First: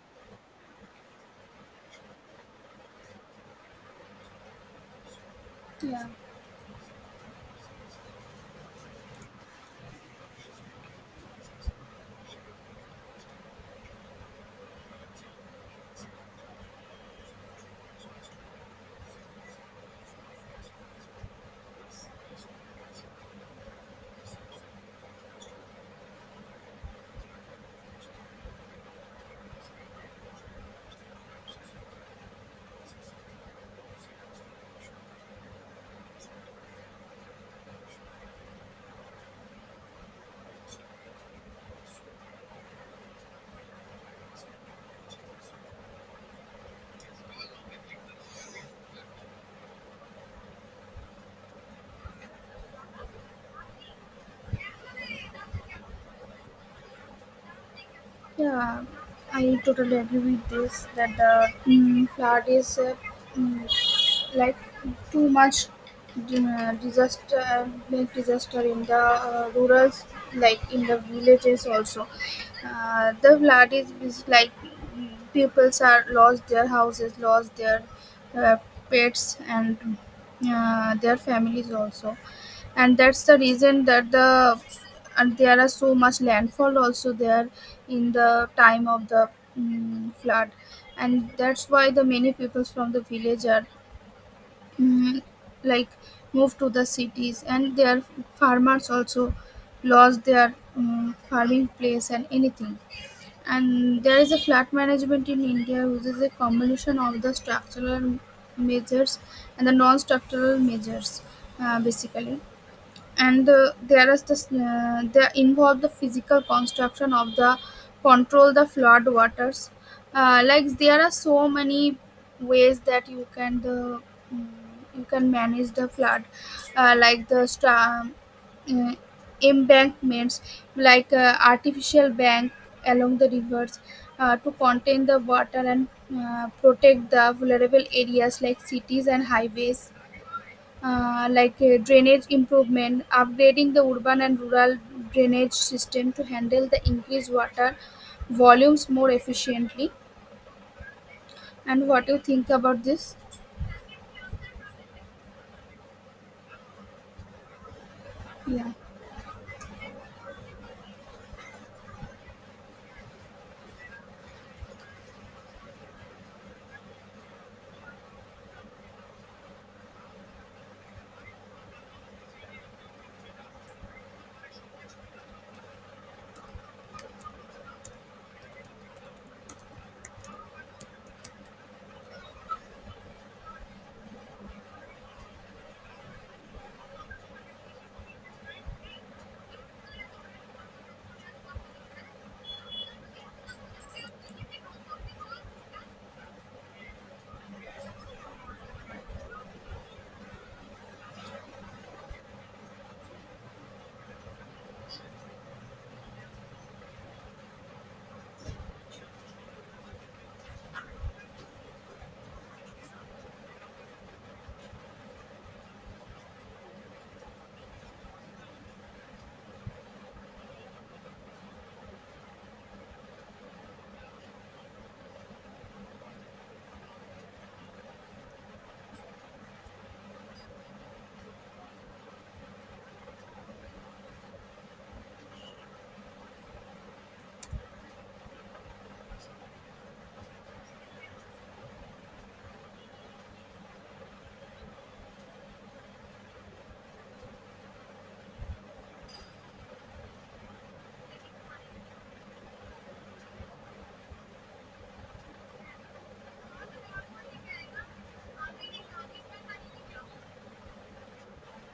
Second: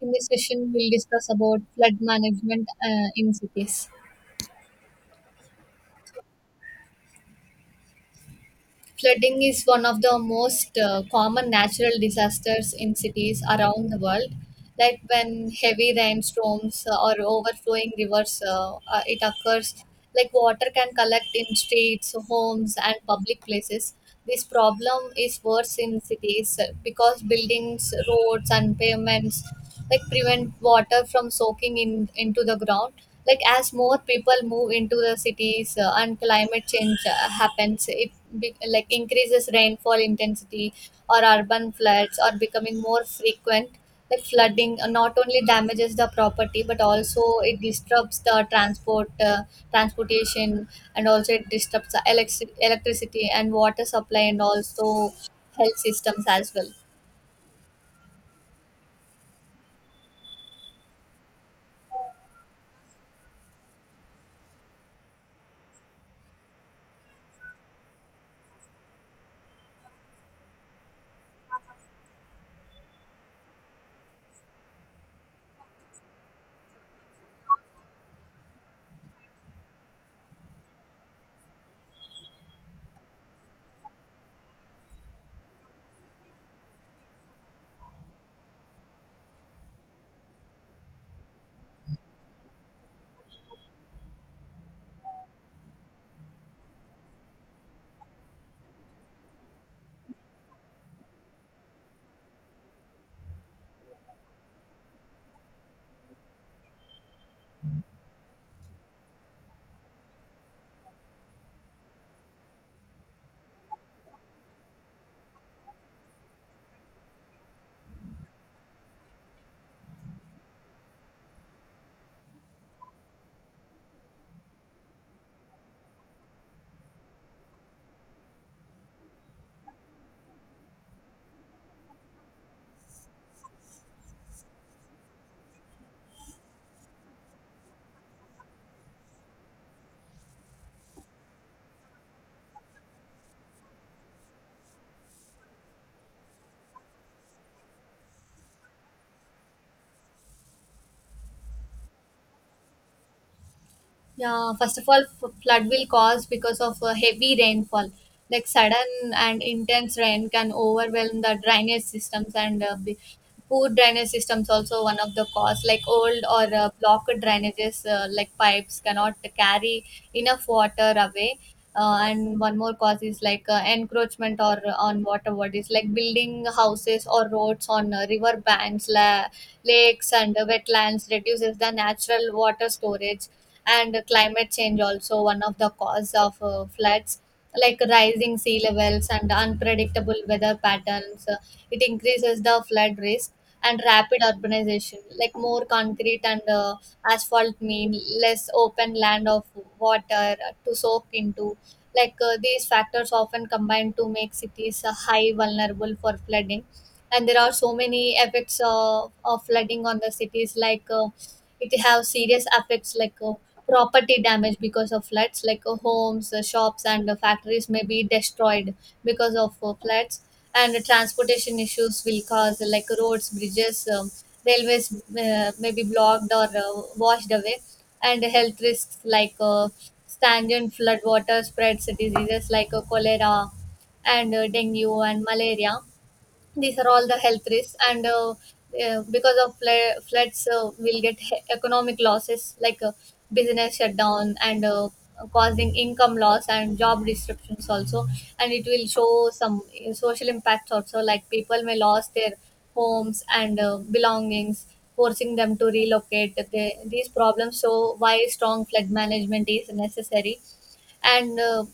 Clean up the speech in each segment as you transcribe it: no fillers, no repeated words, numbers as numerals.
In this session, we'll discuss about flood management, in cities. Yeah, Flooding is one of the most common natural disasters in cities around the world. Like when heavy rainstorms or overflowing rivers, it occurs. Like water can collect in streets, homes, and public places. This problem is worse in cities because buildings, roads, and pavements like prevent water from soaking in into the ground, like as more people move into the cities and climate change happens, like increases rainfall intensity or urban floods are becoming more frequent. Like flooding not only damages the property but also it disturbs the transportation, and also it disturbs the electricity and water supply and also health systems as well. yeah, I totally agree with this that the flood is mm, like too much disaster, big disaster in the rural, like in the villages also. The flood is like peoples are lost their houses, lost their uh, pets and their families also. And that's the reason that the and there are so much landfall also there in the time of the flood, and that's why the many peoples from the village are mm, like moved to the cities, and their farmers also lost their farming place and anything. And there is a flood management in india which is a combination of the structural measures and the non-structural measures, basically. And there is this they involve the physical construction of the control the flood waters. Like there are so many ways that you can the mm, you can manage the flood. Like the storm uh, embankments, like artificial bank along the rivers, to contain the water and protect the vulnerable areas like cities and highways. Drainage improvement, upgrading the urban and rural drainage system to handle the increased water volumes more efficiently. And what do you think about this? Yeah, first of all, flood will cause because of heavy rainfall. Like Yeah, sudden and intense rain can overwhelm the drainage systems, poor drainage systems also one of the cause. Like old or blocked drainages, like pipes cannot carry enough water away. And one more cause is like encroachment or on water bodies, like building houses or roads on river banks, lakes, and wetlands reduces the natural water storage. And climate change also one of the cause of floods, like rising sea levels and unpredictable weather patterns. It increases the flood risk and rapid urbanization, like more concrete and asphalt mean less open land of water to soak into. Like these factors often combine to make cities high vulnerable for flooding. And there are so many effects of flooding on the cities, like it have serious effects like property damage because of floods, like homes, shops, and factories may be destroyed because of floods. And transportation issues will cause like roads, bridges, railways may be blocked or washed away. And health risks like stagnant flood water spreads diseases like cholera and dengue and malaria. These are all the health risks. And Because of floods we'll get economic losses like business shutdown and causing income loss and job disruptions also. And it will show some social impacts also, like people may lose their homes and belongings, forcing them to relocate. These problems show why strong flood management is necessary. And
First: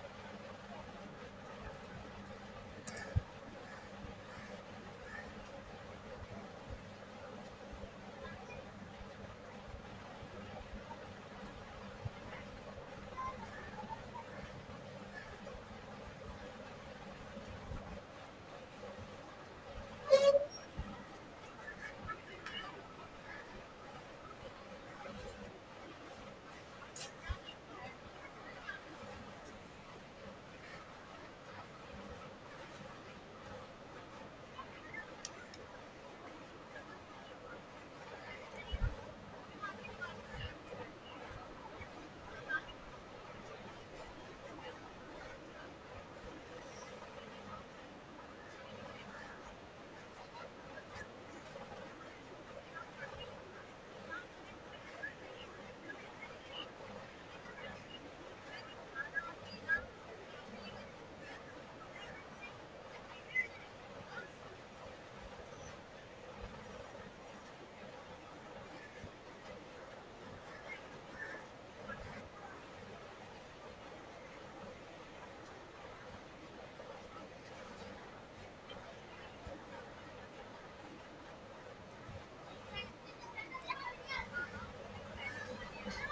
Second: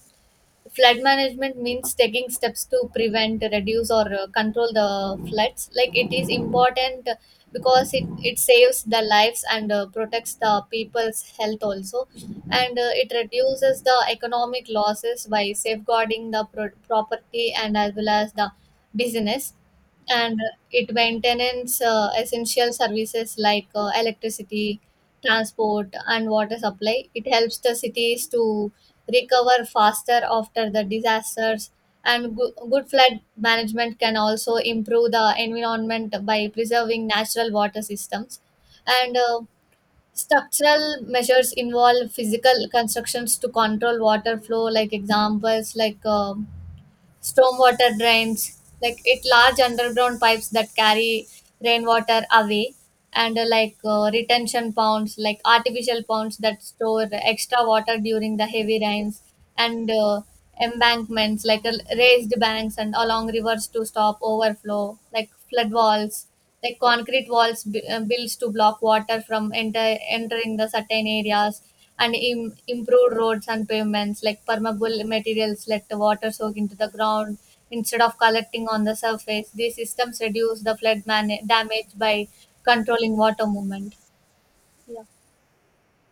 Flood management means taking steps to prevent, reduce, or control the floods. Like it is important because it saves the lives and protects the people's health also. And it reduces the economic losses by safeguarding the property and as well as the business. And it maintains essential services like electricity, transport, and water supply. It helps the cities to recover faster after the disasters. And good flood management can also improve the environment by preserving natural water systems. And Structural measures involve physical constructions to control water flow, like examples like stormwater drains, like it large underground pipes that carry rainwater away. And Like retention ponds, like artificial ponds that store extra water during the heavy rains. And Embankments like raised banks and along rivers to stop overflow, like flood walls, like concrete walls built to block water from entering the certain areas. And improved roads and pavements, like permeable materials let the water soak into the ground instead of collecting on the surface. These systems reduce the damage by controlling water movement.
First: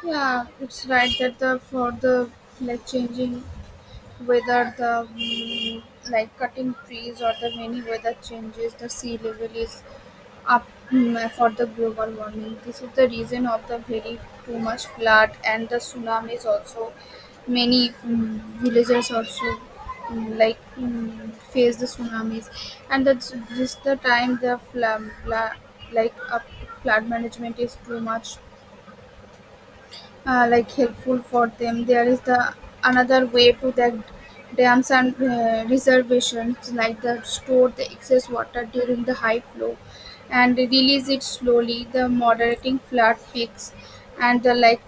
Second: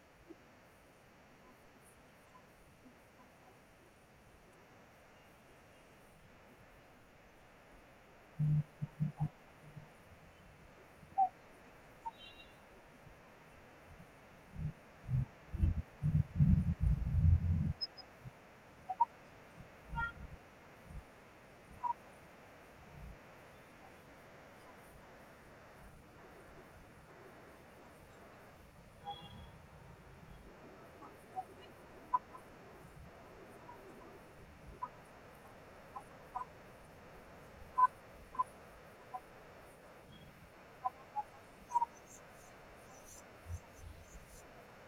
yeah, it's right that the for the like changing weather, the like cutting trees or the many weather changes, the sea level is up, for the global warming. This is the reason of the very too much flood and the tsunamis also. Many villages also face the tsunamis, and that's just the time the flood, like uh, flood management is too much like helpful for them. There is the another way to the dams and reservations, like the store the excess water during the high flow and release it slowly the moderating flood peaks. And the like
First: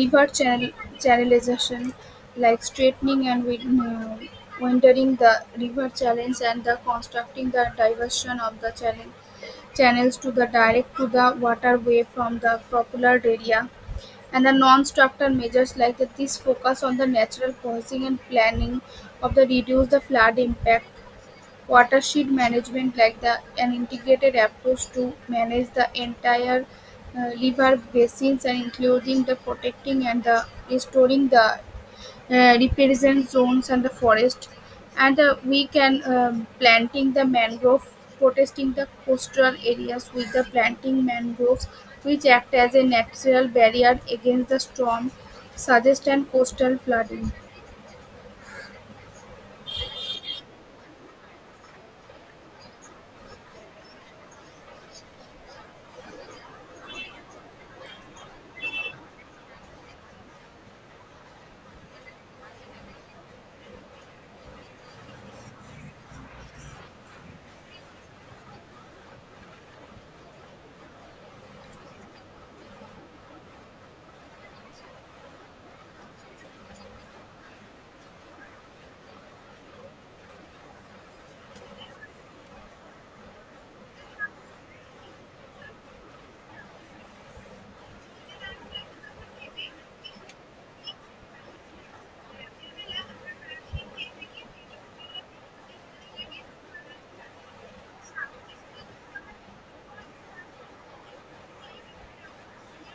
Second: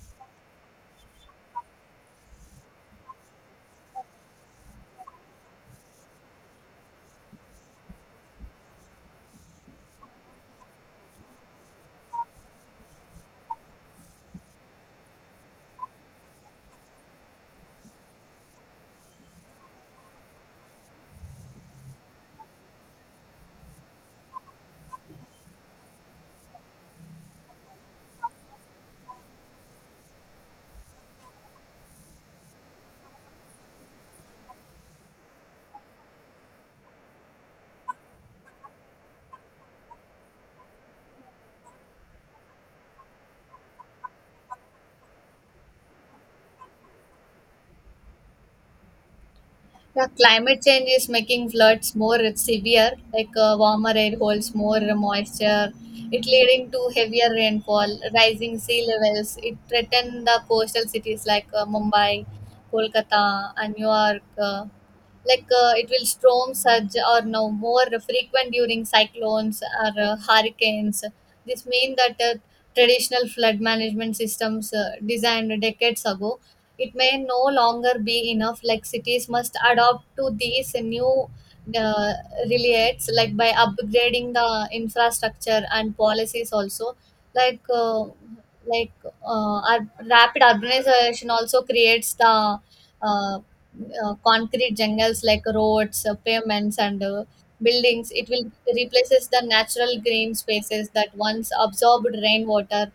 river channel channelization, like straightening and wintering the river channels and the constructing the diversion of the channel channels to the direct to the waterway from the popular area. And the non-structural measures like that this focus on the natural processing and planning of the reduce the flood impact. Watershed management like the an integrated approach to manage the entire river basins and including the protecting and the restoring the represent zones and the forest. And we can planting the mangrove, protecting the coastal areas with the planting mangroves, which act as a natural barrier against the storm suggest and coastal flooding. Yeah, climate change is making floods more severe, like warmer air holds more moisture. It leading to heavier rainfall, rising sea levels. It threaten the coastal cities like Mumbai, Kolkata, and New York. Like it will storm surge or now more frequent during cyclones or hurricanes. This mean that traditional flood management systems designed decades ago, it may no longer be enough. Like cities must adopt to these new uh, relates, like by upgrading the infrastructure and policies also, like uh, like rapid urbanization also creates the uh, concrete jungles, like roads, pavements, and buildings, it will replaces the natural green spaces that once absorbed rainwater.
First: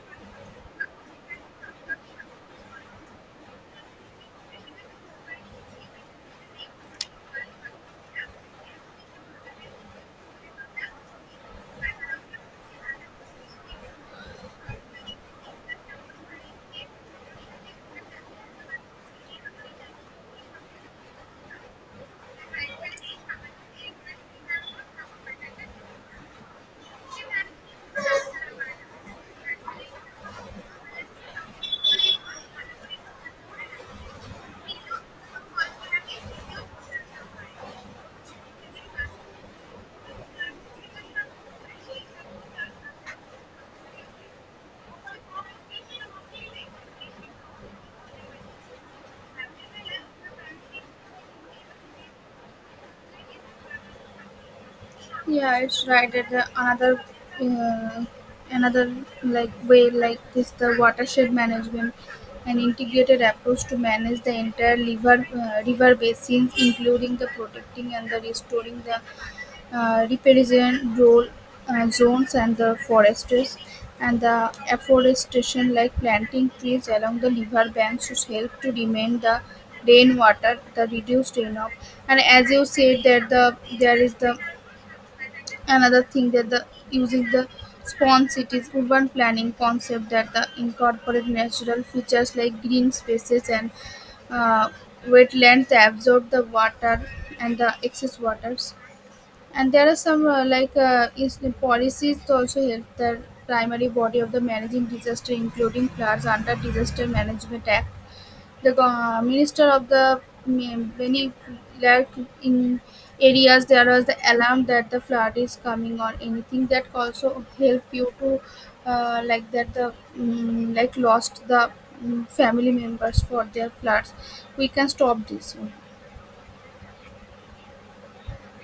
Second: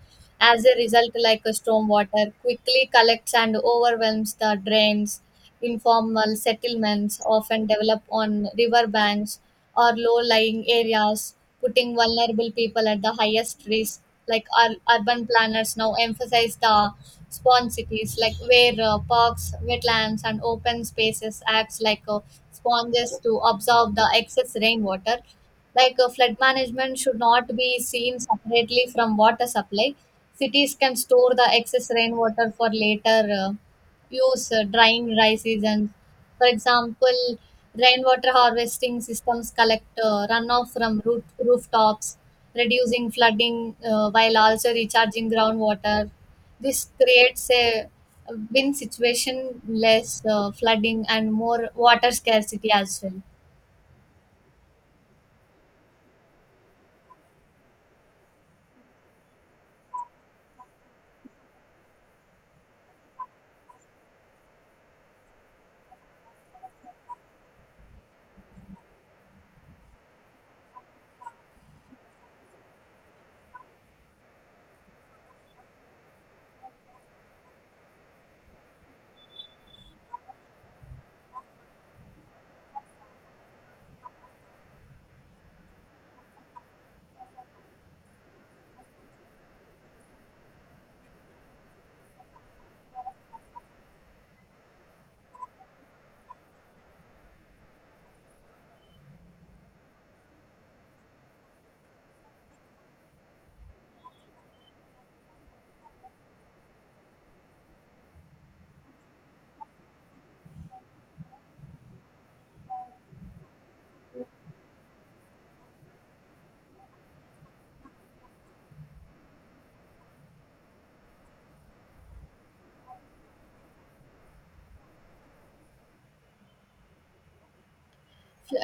As a result, like a stormwater quickly collects and overwhelms the drains. Informal settlements often develop on river banks or low-lying areas, putting vulnerable people at the highest risk. Like our urban planners now emphasize the spawn cities, like where parks, wetlands, and open spaces acts like sponges to absorb the excess rainwater. Like flood management should not be seen separately from water supply. Cities can store the excess rainwater for later uh, use during dry seasons. For example, rainwater harvesting systems collect runoff from rooftops, reducing flooding while also recharging groundwater. This creates a win situation, less flooding, and more water scarcity as well. Yeah, it's right. At the another, uh, another like way like this, the watershed management, an integrated approach to manage the entire river basins, including the protecting and the restoring the riparian role zones and the forests, and the afforestation like planting trees along the river banks to help to remain the rainwater, the reduced runoff. And as you said that the there is the another thing that the using the spawn cities urban planning concept that the incorporate natural features like green spaces and uh, wetlands that absorb the water and the excess waters. And there are some is the policies to also help the primary body of the managing disaster, including floods under Disaster Management Act the minister of the many like in areas there was the alarm that the flood is coming or anything that also help you to like that the like lost the family members for their floods. We can stop this.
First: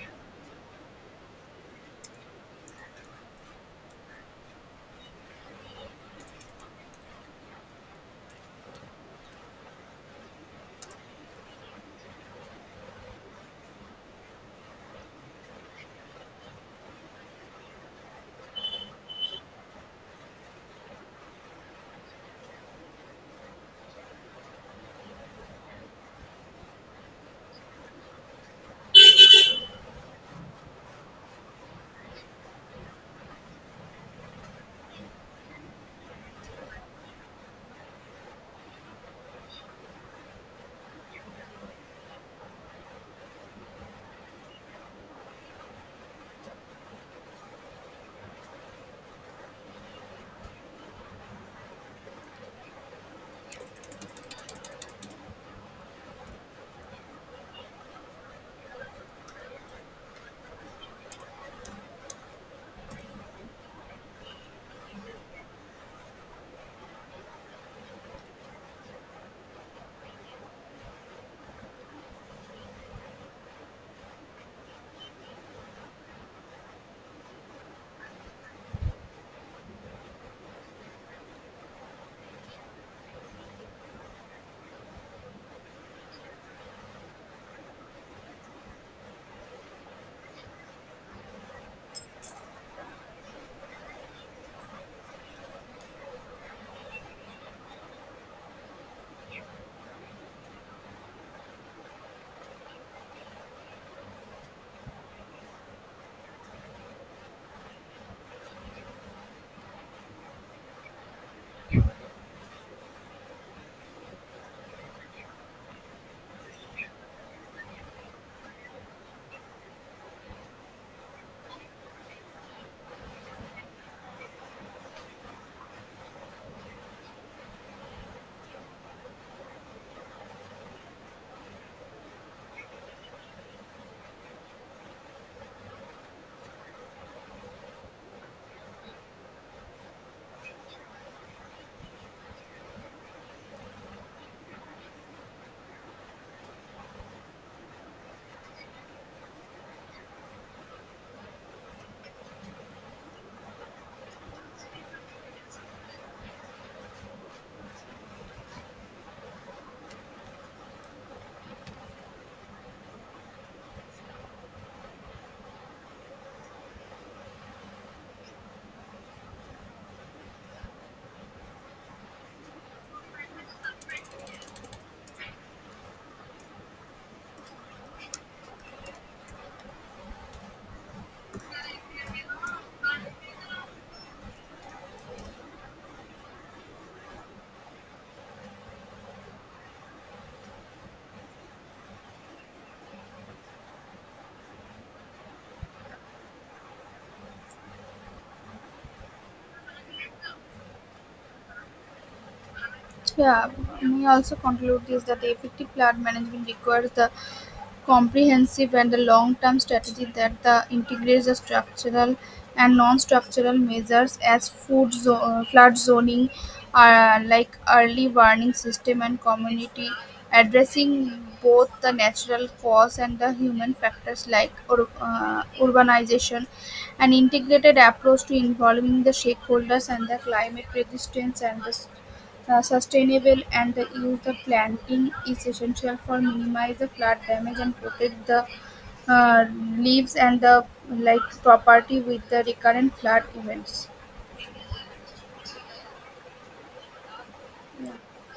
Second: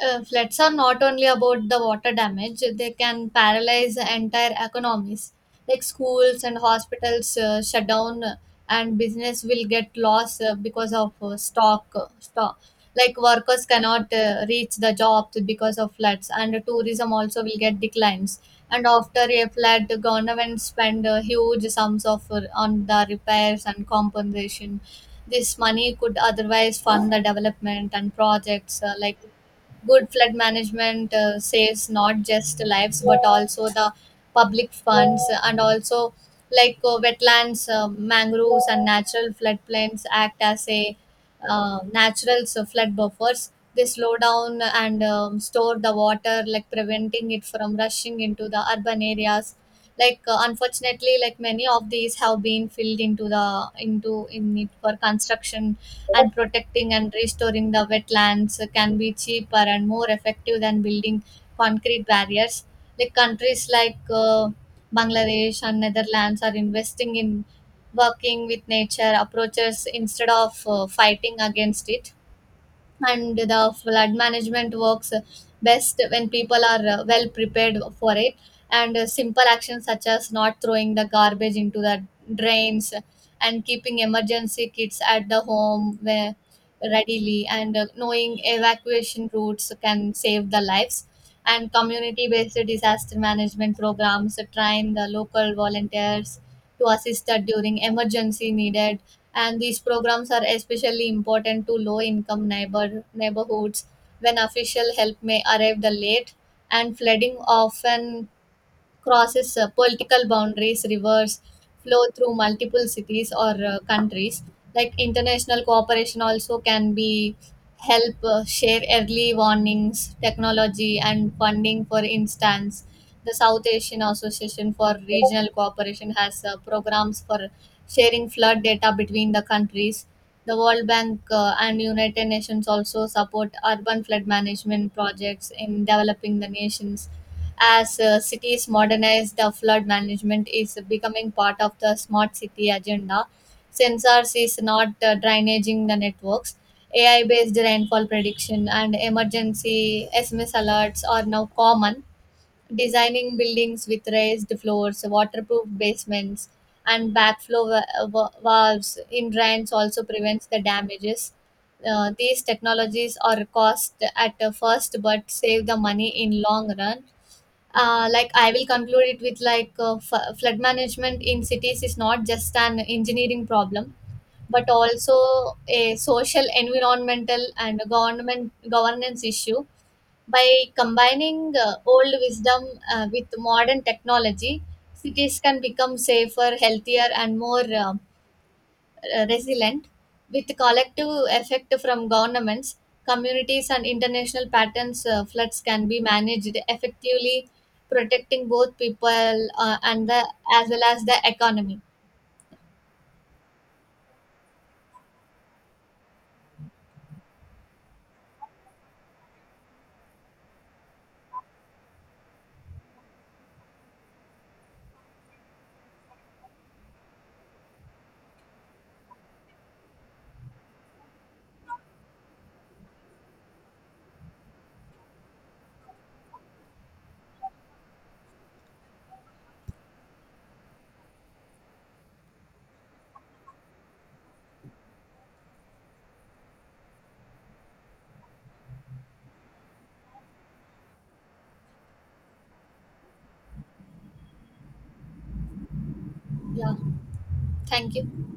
Floods are not only about the water damage, they can paralyze entire economies, like schools and hospitals shut down, and business will get lost because of stock. Like workers cannot reach the jobs because of floods, and tourism also will get declines. And after a flood, the government spend huge sums of on the repairs and compensation. This money could otherwise fund the development and projects. Like good flood management saves not just lives but also the public funds. And also, like wetlands, mangroves, and natural floodplains act as a natural so flood buffers. They slow down and store the water, like preventing it from rushing into the urban areas. Like unfortunately, like many of these have been filled into the into in it for construction, and protecting and restoring the wetlands can be cheaper and more effective than building concrete barriers. Like countries like Bangladesh and Netherlands are investing in working with nature approaches instead of fighting against it. And the flood management works best when people are well prepared for it. And simple actions such as not throwing the garbage into the drains and keeping emergency kits at the home where readily, and knowing evacuation routes, can save the lives. And community based disaster management programs train the local volunteers to assist that during emergency needed. And these programs are especially important to low income neighborhoods when official help may arrive the late. And flooding often crosses political boundaries, rivers flow through multiple cities or countries. Like international cooperation also can be help share early warnings, technology, and funding. For instance, the South Asian Association for Regional Cooperation has programs for sharing flood data between the countries. The World Bank and United Nations also support urban flood management projects in developing the nations. As cities modernize, the flood management is becoming part of the smart city agenda. Sensors is not drainaging the networks. AI based rainfall prediction and emergency SMS alerts are now common. Designing buildings with raised floors, waterproof basements, and backflow valves in drains also prevents the damages. These technologies are cost at first but save the money in long run. Like I will conclude it with like flood management in cities is not just an engineering problem but also a social, environmental, and government governance issue. By combining old wisdom with modern technology, cities can become safer, healthier, and more resilient. With collective effect from governments, communities, and international patterns, floods can be managed effectively, protecting both people and the, as well as the economy. Yeah, we also conclude this that the effective flood management requires the comprehensive and a long-term strategy that the integrates the structural and non-structural measures as flood zoning, like early warning system and community, addressing both the natural cause and the human factors like urbanization, an integrated approach to involving the stakeholders and the climate resistance and the sustainable and the use the planting is essential for minimize the flood damage and protect the uh, leaves and the like property with the recurrent flood events. Yeah, thank you.